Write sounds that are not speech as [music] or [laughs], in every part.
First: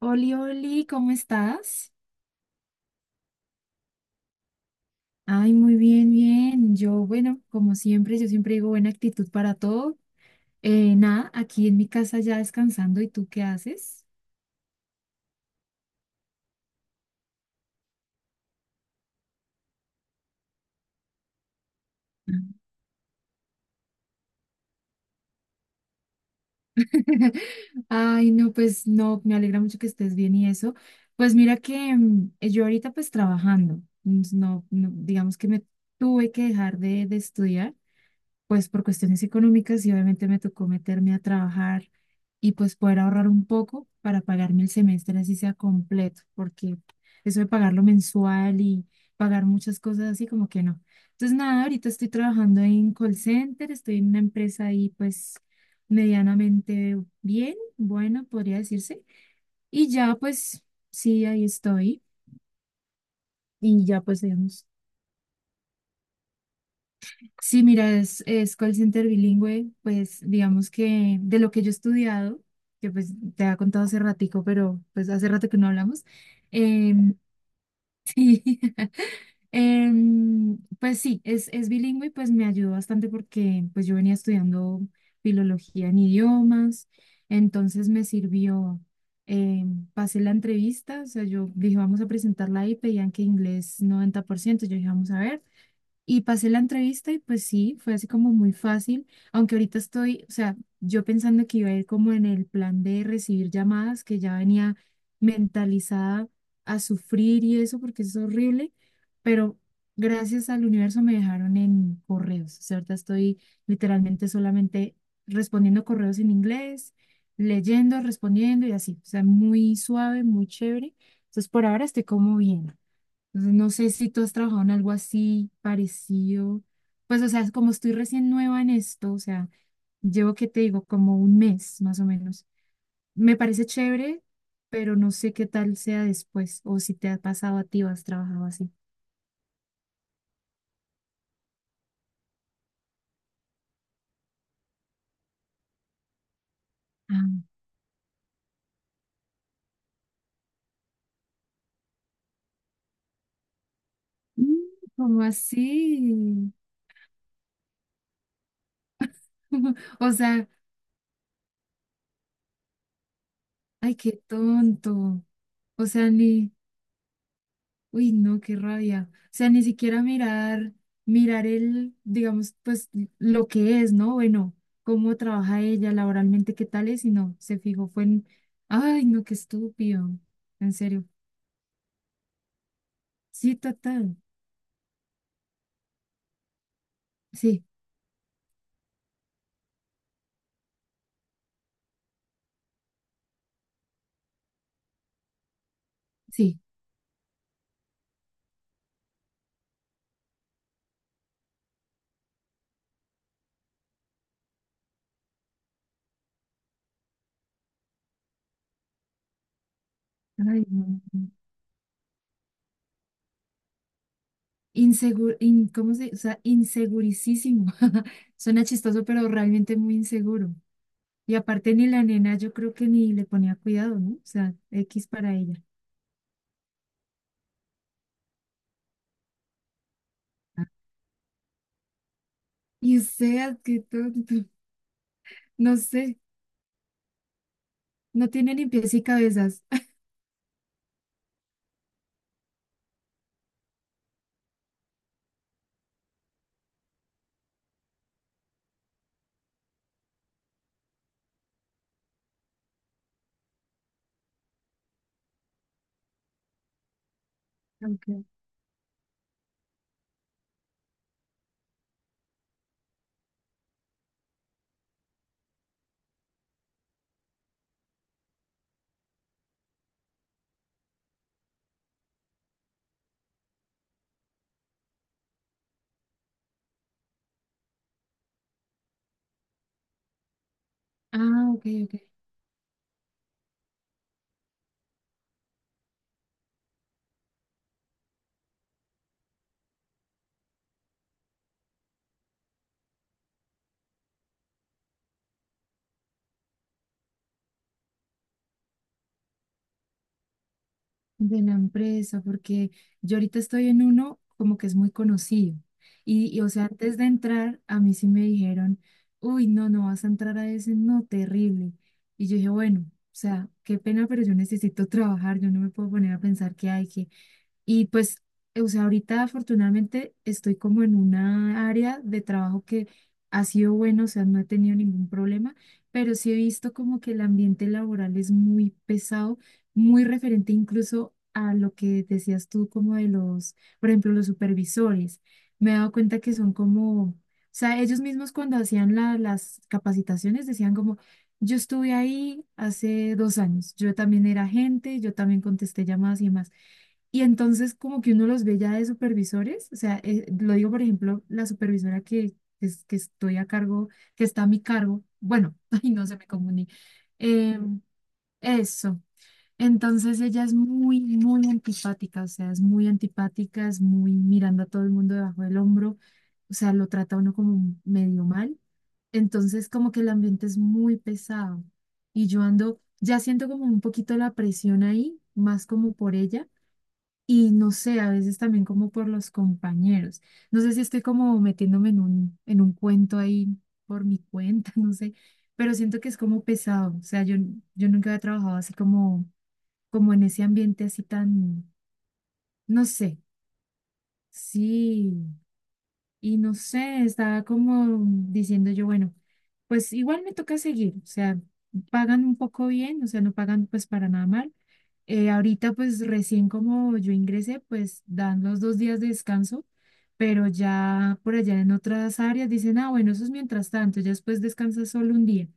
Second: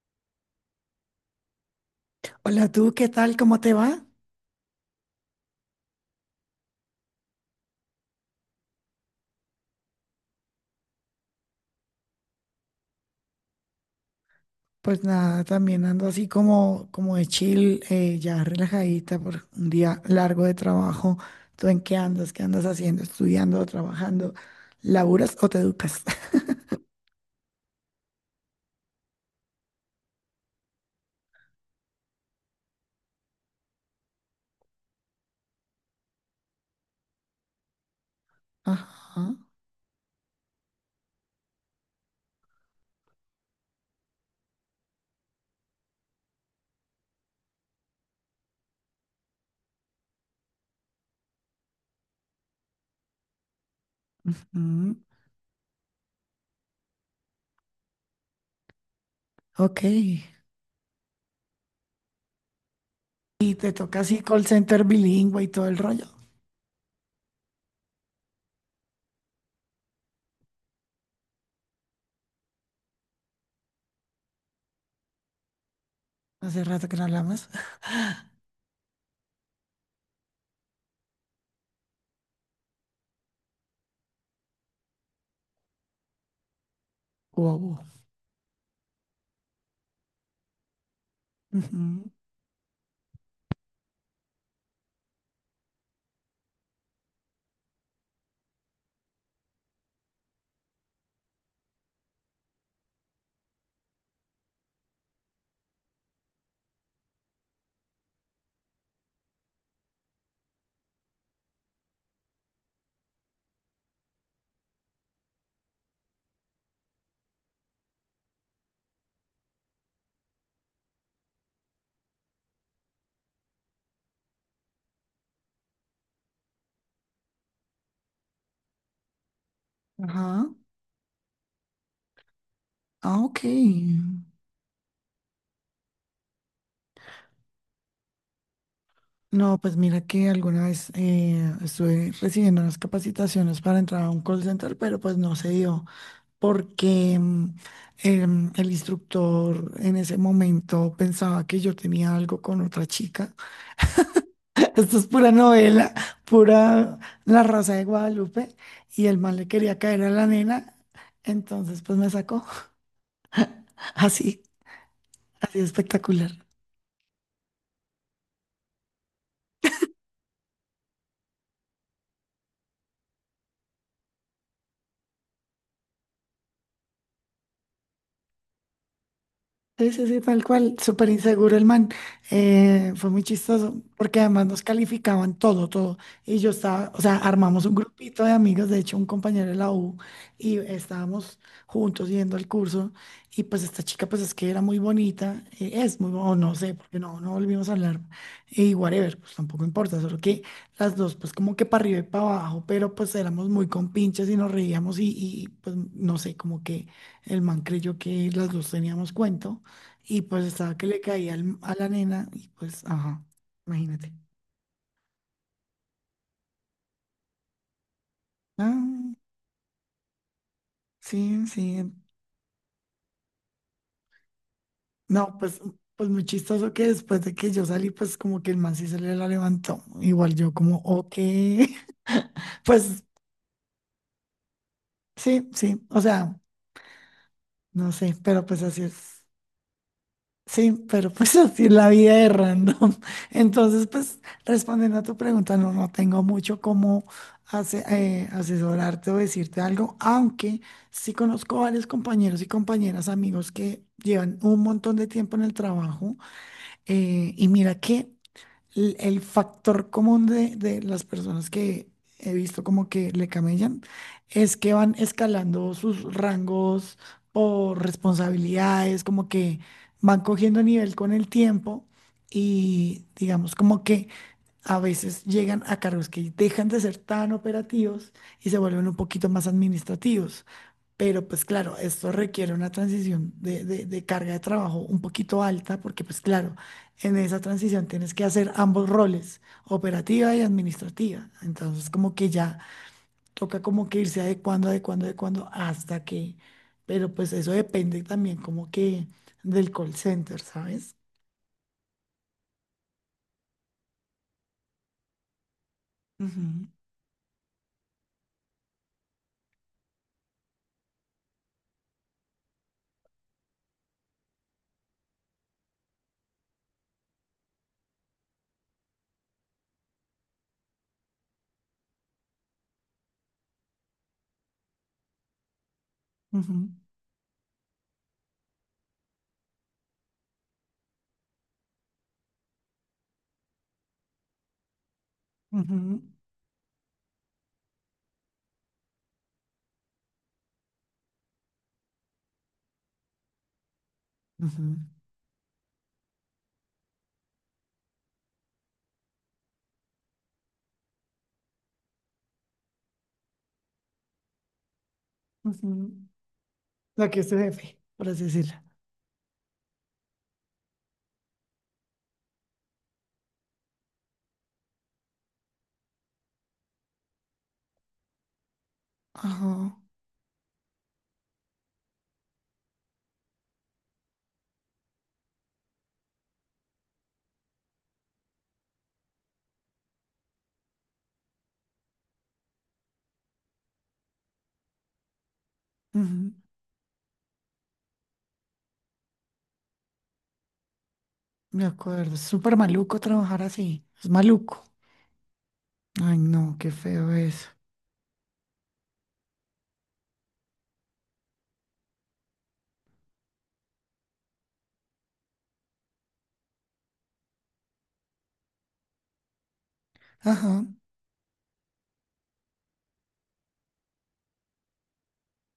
Oli, Oli, ¿cómo estás? Hola, tú, ¿qué tal? ¿Cómo te va? Ay, muy bien, bien. Yo, bueno, como siempre, yo siempre digo buena actitud para todo. Nada, aquí en mi casa ya descansando. ¿Y tú qué haces? Pues nada, también ando así como, como de chill, ya relajadita por un día largo de trabajo. ¿Tú en qué andas? ¿Qué andas [laughs] haciendo? ¿Estudiando, trabajando? ¿Laburas o te educas? Ay, no, pues no, me alegra mucho que estés bien y eso. Pues mira que yo ahorita pues trabajando, no, no, digamos que me tuve que dejar de estudiar pues [laughs] por cuestiones Ajá. económicas y obviamente me tocó meterme a trabajar y pues poder ahorrar un poco para pagarme el semestre así sea completo, porque eso de pagarlo mensual y pagar muchas cosas así como que no. Entonces nada, ahorita estoy trabajando en call center, estoy en una empresa ahí Mm, pues medianamente bien, bueno, podría decirse, ok. y ya pues sí, ahí estoy Y te y toca ya pues así call digamos. center bilingüe y todo el rollo. Sí, mira, es call center bilingüe, pues digamos que de lo que yo he estudiado, que pues te había contado hace ratico, pero pues hace rato que no hablamos, Hace rato que no em, hablamos. [laughs] sí, pues sí, es bilingüe y pues me ayudó bastante porque pues yo venía estudiando filología en idiomas, Wow. entonces me sirvió, pasé la entrevista, o sea, yo dije, vamos Ujú, a presentarla ahí, pedían que inglés 90%, yo dije, vamos a ver. Y pasé la entrevista y pues sí, fue así como muy fácil, aunque ahorita estoy, o sea, yo pensando que iba a ir como en el plan de recibir llamadas, que ya venía mentalizada a sufrir y eso, porque es horrible, pero gracias al universo me dejaron en correos, o sea, ahorita estoy literalmente solamente respondiendo correos en inglés, leyendo, respondiendo y así, o sea, muy suave, muy chévere. Entonces, por ahora estoy como bien. Entonces, no sé si tú has trabajado en algo así parecido. Pues, o sea, como estoy recién nueva en esto, o sea, llevo, ajá. ¿que te digo? Como un mes más o menos. Ah, Me ok. parece chévere, pero no sé qué tal sea después o si te ha pasado a ti o has trabajado así. No, pues mira que alguna vez estuve recibiendo unas capacitaciones para entrar a un call center, pero pues no se dio porque Ah, el instructor en ese momento pensaba que yo tenía algo con otra chica. mm, [laughs] Esto es ¿cómo pura novela, así? pura La Rosa de Guadalupe y el mal le quería [laughs] caer a O la sea, nena, entonces pues me sacó [laughs] ay, qué así, tonto. así O sea, espectacular. ni, uy, no, qué rabia. O sea, ni siquiera mirar el, digamos, pues lo que es, ¿no? Bueno, cómo trabaja ella laboralmente, qué tal es, y no, se fijó, fue en, ay, no, qué Sí, sí, estúpido. sí, tal En cual, serio. súper inseguro el man. Fue muy Sí, chistoso, total. porque además nos calificaban todo, todo. Y yo estaba, o sea, armamos Sí, un grupito de amigos, de hecho, un compañero de la U, y estábamos juntos yendo al curso. Y pues esta chica, pues es que era muy bonita, es muy, o no sí. sé, porque no, no volvimos a hablar. Y whatever, pues tampoco importa, solo que las dos, pues como que para arriba y para abajo, pero pues éramos muy compinches y nos reíamos, y pues no sé, como que el man creyó que las dos teníamos cuento. Y pues Ay, estaba que le no. caía a la nena y pues, ajá, imagínate. Inseguro, ¿cómo se? O sea, insegurísimo. [laughs] Suena chistoso, Ah, pero realmente muy inseguro. Y sí, aparte ni sí. la nena, yo creo que ni le ponía cuidado, ¿no? O sea, X para No, ella. pues, pues muy chistoso que después de que yo salí, pues como que el man sí se le la levantó. Igual yo como, ok. [laughs] Y Pues usted, qué tonto. sí, No sí, o sé, sea, no sé, no pero tiene pues ni así pies y es. cabezas. [laughs] Sí, pero [laughs] pues así es la vida de random. [laughs] Entonces, pues respondiendo a tu pregunta, no, no tengo mucho cómo asesorarte o decirte algo, aunque sí conozco varios compañeros y compañeras, amigos que llevan un montón de tiempo en el trabajo y mira que Okay. El factor común de las personas que he visto como que le camellan es que van escalando sus rangos o responsabilidades, como que van cogiendo nivel con el tiempo y digamos como que a veces llegan a cargos que dejan de ser tan operativos y se vuelven un poquito más administrativos. Pero pues Ah, ok, claro, ok. esto requiere una transición de carga de trabajo un poquito alta, porque pues claro, en esa transición tienes que hacer ambos roles, operativa y administrativa. Entonces como que ya toca como que irse adecuando, adecuando, adecuando hasta que, pero pues eso depende también como que del call center, ¿sabes? De la empresa, porque yo ahorita estoy en uno como que es muy conocido. Y, o sea, Ujú, antes de entrar, a mí sí me dijeron, uy, no, no vas a entrar a ese, no, terrible. Y yo dije, bueno, o sea, qué pena, pero yo necesito [laughs] trabajar, yo no me puedo poner a pensar que hay que, y pues, o sea, ahorita afortunadamente estoy como en una área de trabajo que ha sido bueno, o sea, no he tenido ningún problema, pero sí he visto como que el ambiente laboral es muy pesado, muy referente incluso a lo que decías tú como de los, por ejemplo, los supervisores. Me ujú, he dado ujú, cuenta que son como, o sea, ellos mismos cuando hacían las capacitaciones decían como, yo estuve ahí hace 2 años, yo también era ujú. agente, yo también contesté llamadas y demás y entonces como que uno los ve ya de supervisores, o sea, lo digo por ejemplo, la supervisora que, que estoy a cargo, que está a mi cargo, bueno, [laughs] ay, Ujú. no se me comuní. La que es tu Eh, jefe, por así decirlo. eso, entonces ella es muy, muy antipática, o sea, es muy antipática, es muy mirando a todo el mundo debajo del hombro, o sea, lo trata a uno como medio mal, entonces Ajá. como que el ambiente es muy pesado y yo ando, ya siento como un poquito la presión ahí, más como por ella y no sé, a veces también como por los compañeros. No sé si estoy como metiéndome en un, cuento ahí por mi cuenta, [laughs] no sé, pero siento que es como pesado. O sea, yo nunca había trabajado así como en ese ambiente así Me tan, acuerdo, es súper no maluco sé, trabajar así. Es maluco. sí. Ay, Y no no, qué sé, feo estaba eso. como diciendo yo, bueno, pues igual me toca seguir, o sea, pagan un poco bien, o sea, no pagan pues para nada mal. Ahorita pues recién como yo ingresé, pues dan los 2 días de descanso, pero Ajá. ya por allá en otras áreas dicen, ah, bueno, eso es mientras tanto, ya después descansas solo un día.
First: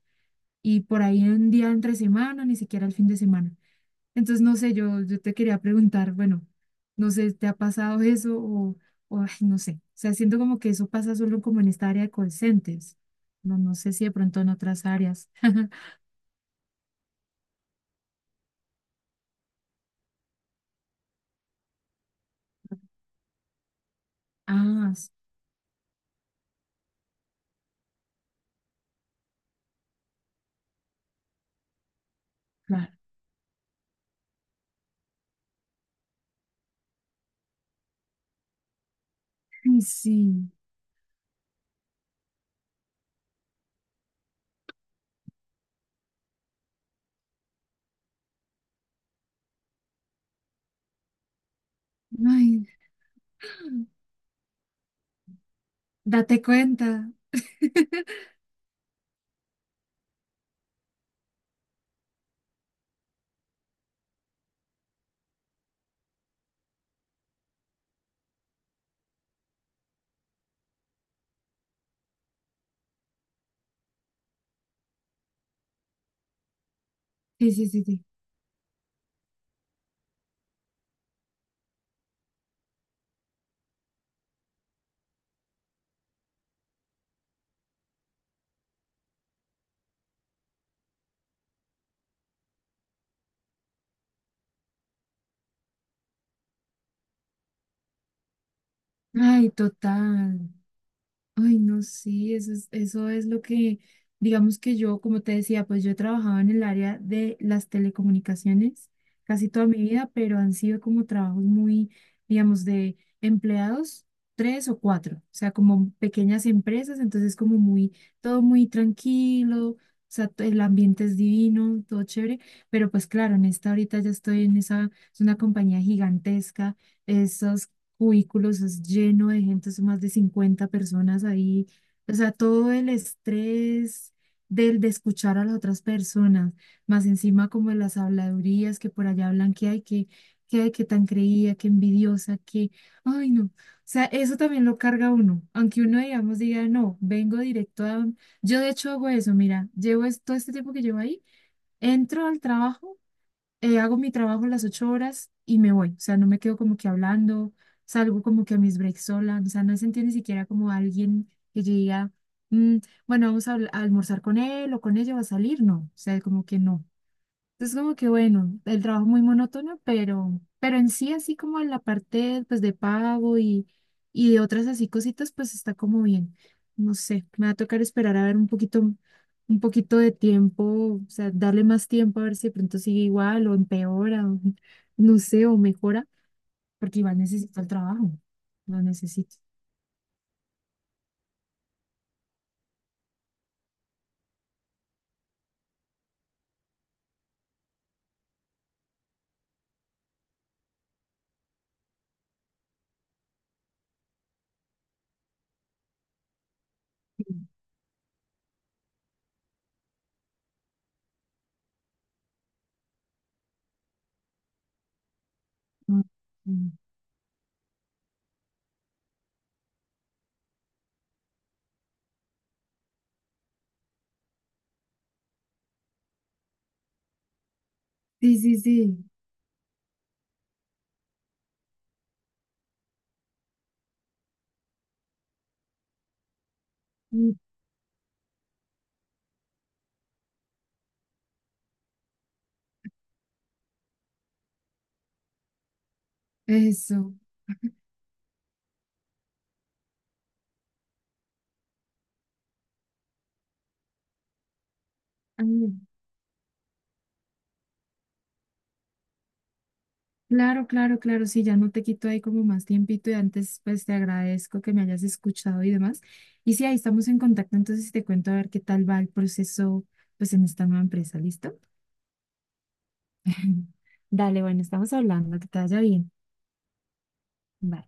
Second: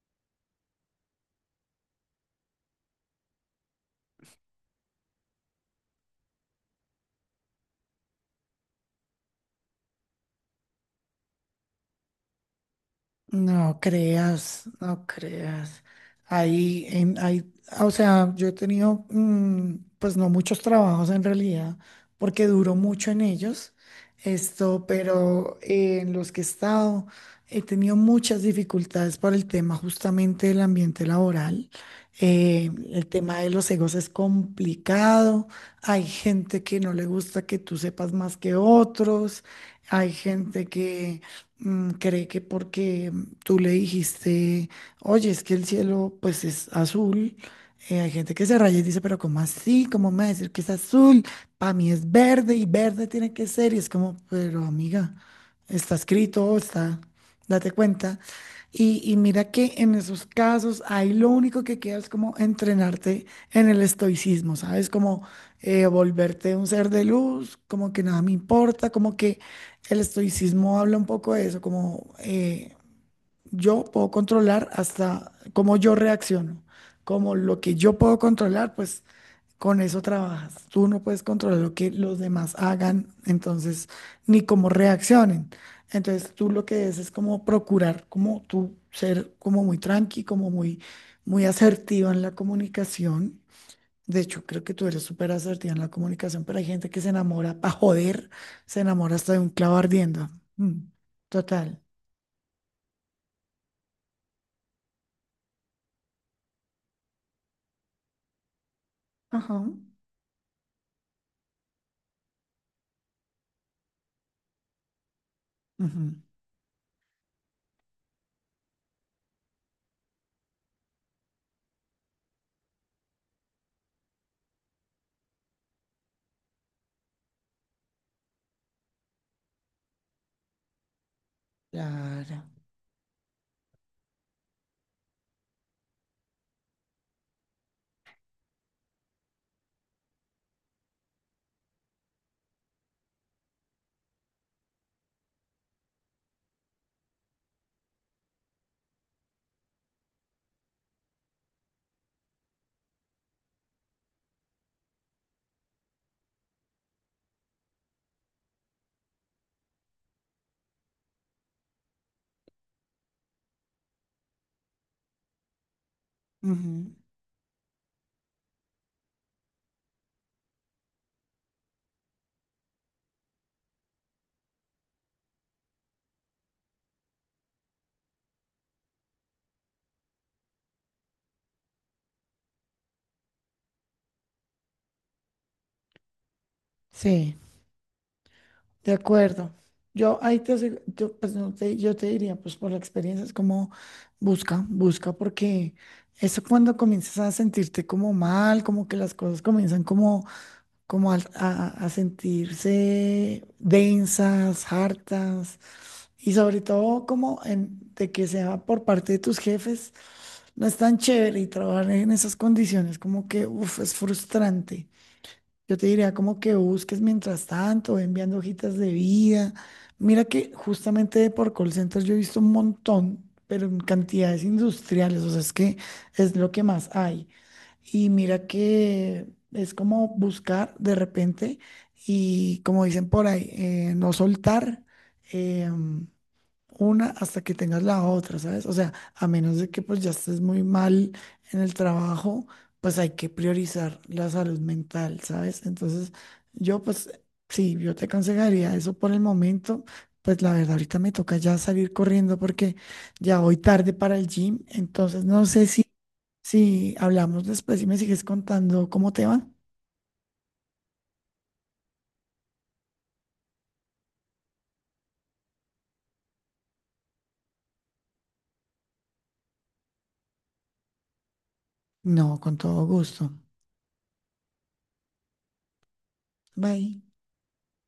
Y por ahí un día entre semana, ni siquiera el fin de semana. Entonces, no sé, yo te quería preguntar, bueno, no sé, ¿te ha pasado eso o, ay, no sé? O sea, siento como que eso pasa solo como en esta área de call centers. No, no No sé si de pronto en creas, otras no áreas. creas. [laughs] Ahí, o sea, yo he tenido, mm, pues no muchos trabajos en realidad, porque duró mucho en ellos, esto, Ah, pero en los que he estado he tenido muchas dificultades por el tema justamente del ambiente laboral. Claro. El tema de los egos es complicado. Hay gente que no le gusta que tú sepas más que otros. Ay, Hay sí. gente mm, cree que porque tú le dijiste, oye, es que el cielo pues es azul, hay gente que se raya y dice, pero ¿cómo así? ¿Cómo me va a decir que es azul? Para mí es verde y Ay, verde tiene que ser. Y es como, pero amiga, está date escrito, está, cuenta. date cuenta. Y mira que en esos casos ahí lo único que queda es como entrenarte en el estoicismo, ¿sabes? Como volverte un ser de luz, como que nada me importa, como que el estoicismo habla un poco de eso, como yo puedo controlar hasta cómo yo reacciono, como Sí, lo sí, que sí, yo sí. puedo controlar, pues con eso trabajas. Tú no puedes controlar lo que los demás hagan, entonces, ni cómo reaccionen. Entonces, tú lo que es como procurar, como tú ser como muy tranqui, como muy, muy asertiva en la comunicación, de hecho, creo que tú eres súper asertiva en la comunicación, pero hay gente que se enamora para joder, se enamora hasta de un Ay, clavo ardiendo. total. Mm, Ay, total. no, sí, eso es lo que, digamos que yo, como te decía, pues yo he trabajado en el área de las telecomunicaciones casi Ajá, toda mi vida, pero han sido como trabajos muy, digamos, de empleados, tres o cuatro, o sea, como ujú, pequeñas empresas, entonces como muy, todo muy tranquilo, o sea, el ambiente es divino, todo chévere, pero pues claro, en esta ahorita ya estoy en esa, es una compañía gigantesca, esos cubículos, es lleno de gente, son más de 50 personas ahí. O sea, claro, todo el estrés del de escuchar a las otras personas, más encima como de las habladurías que por allá hablan que hay, que hay, que tan creía, que envidiosa, que, ay no. O sea, eso también lo carga uno, aunque uno, digamos, diga, no, vengo directo a... Yo de hecho hago eso, mira, llevo todo este tiempo que llevo ahí, entro al trabajo hago mi trabajo las 8 horas y me voy, o sea, no me quedo como que hablando, salgo como que a mis breaks sola, o sea, no sentí ni siquiera como alguien que yo diga, "Mm, bueno, vamos a almorzar con él o con ella o a salir, no, o sea, como que no, ujú, es como que bueno, el trabajo muy monótono, pero en sí así como en la parte pues de pago y de otras así cositas, pues está como bien. No sé, me va a tocar esperar a ver un poquito de tiempo, o sea, darle más tiempo a ver si de pronto sigue igual o empeora, [laughs] no sé, o mejora, porque igual sí, necesito el trabajo, lo de necesito. acuerdo. Yo ahí te, asegu- yo, pues, no te- Yo te diría, pues por la experiencia, es como busca, busca, porque eso cuando comienzas a sentirte como mal, como que las cosas comienzan como, a sentirse densas, hartas. Y sobre todo como Sí, en, de que sea por parte de tus jefes, no es tan chévere y trabajar en esas condiciones como que, uff, es frustrante. Yo te mm, diría como que mm. busques mientras tanto, ve enviando hojitas de vida. Mira que justamente de por call centers yo he visto un montón, pero en cantidades industriales, o sea, es que es lo que más hay. Y Sí, mira sí, sí. que es como buscar de repente y como dicen por ahí, no soltar. em, una Mm, hasta que tengas la otra, ¿sabes? O sea, a menos de que pues ya estés muy mal en el trabajo, pues hay que priorizar la salud mental, ¿sabes? Entonces, yo pues eso. sí, yo te aconsejaría eso por el momento. Pues la verdad, ahorita me toca ya salir corriendo porque ya voy tarde para el gym. Entonces, Ah, no sé si, si hablamos después y me sigues contando cómo te va. claro, claro, claro, sí, ya no te quito ahí como más tiempito y antes pues te agradezco que me hayas escuchado y demás. Y sí, ahí estamos en contacto, entonces si te cuento a ver qué tal va el proceso pues en esta nueva empresa, ¿listo? No, con todo gusto. [laughs] Dale, bueno, estamos hablando, que te vaya bien. Bye. Bye.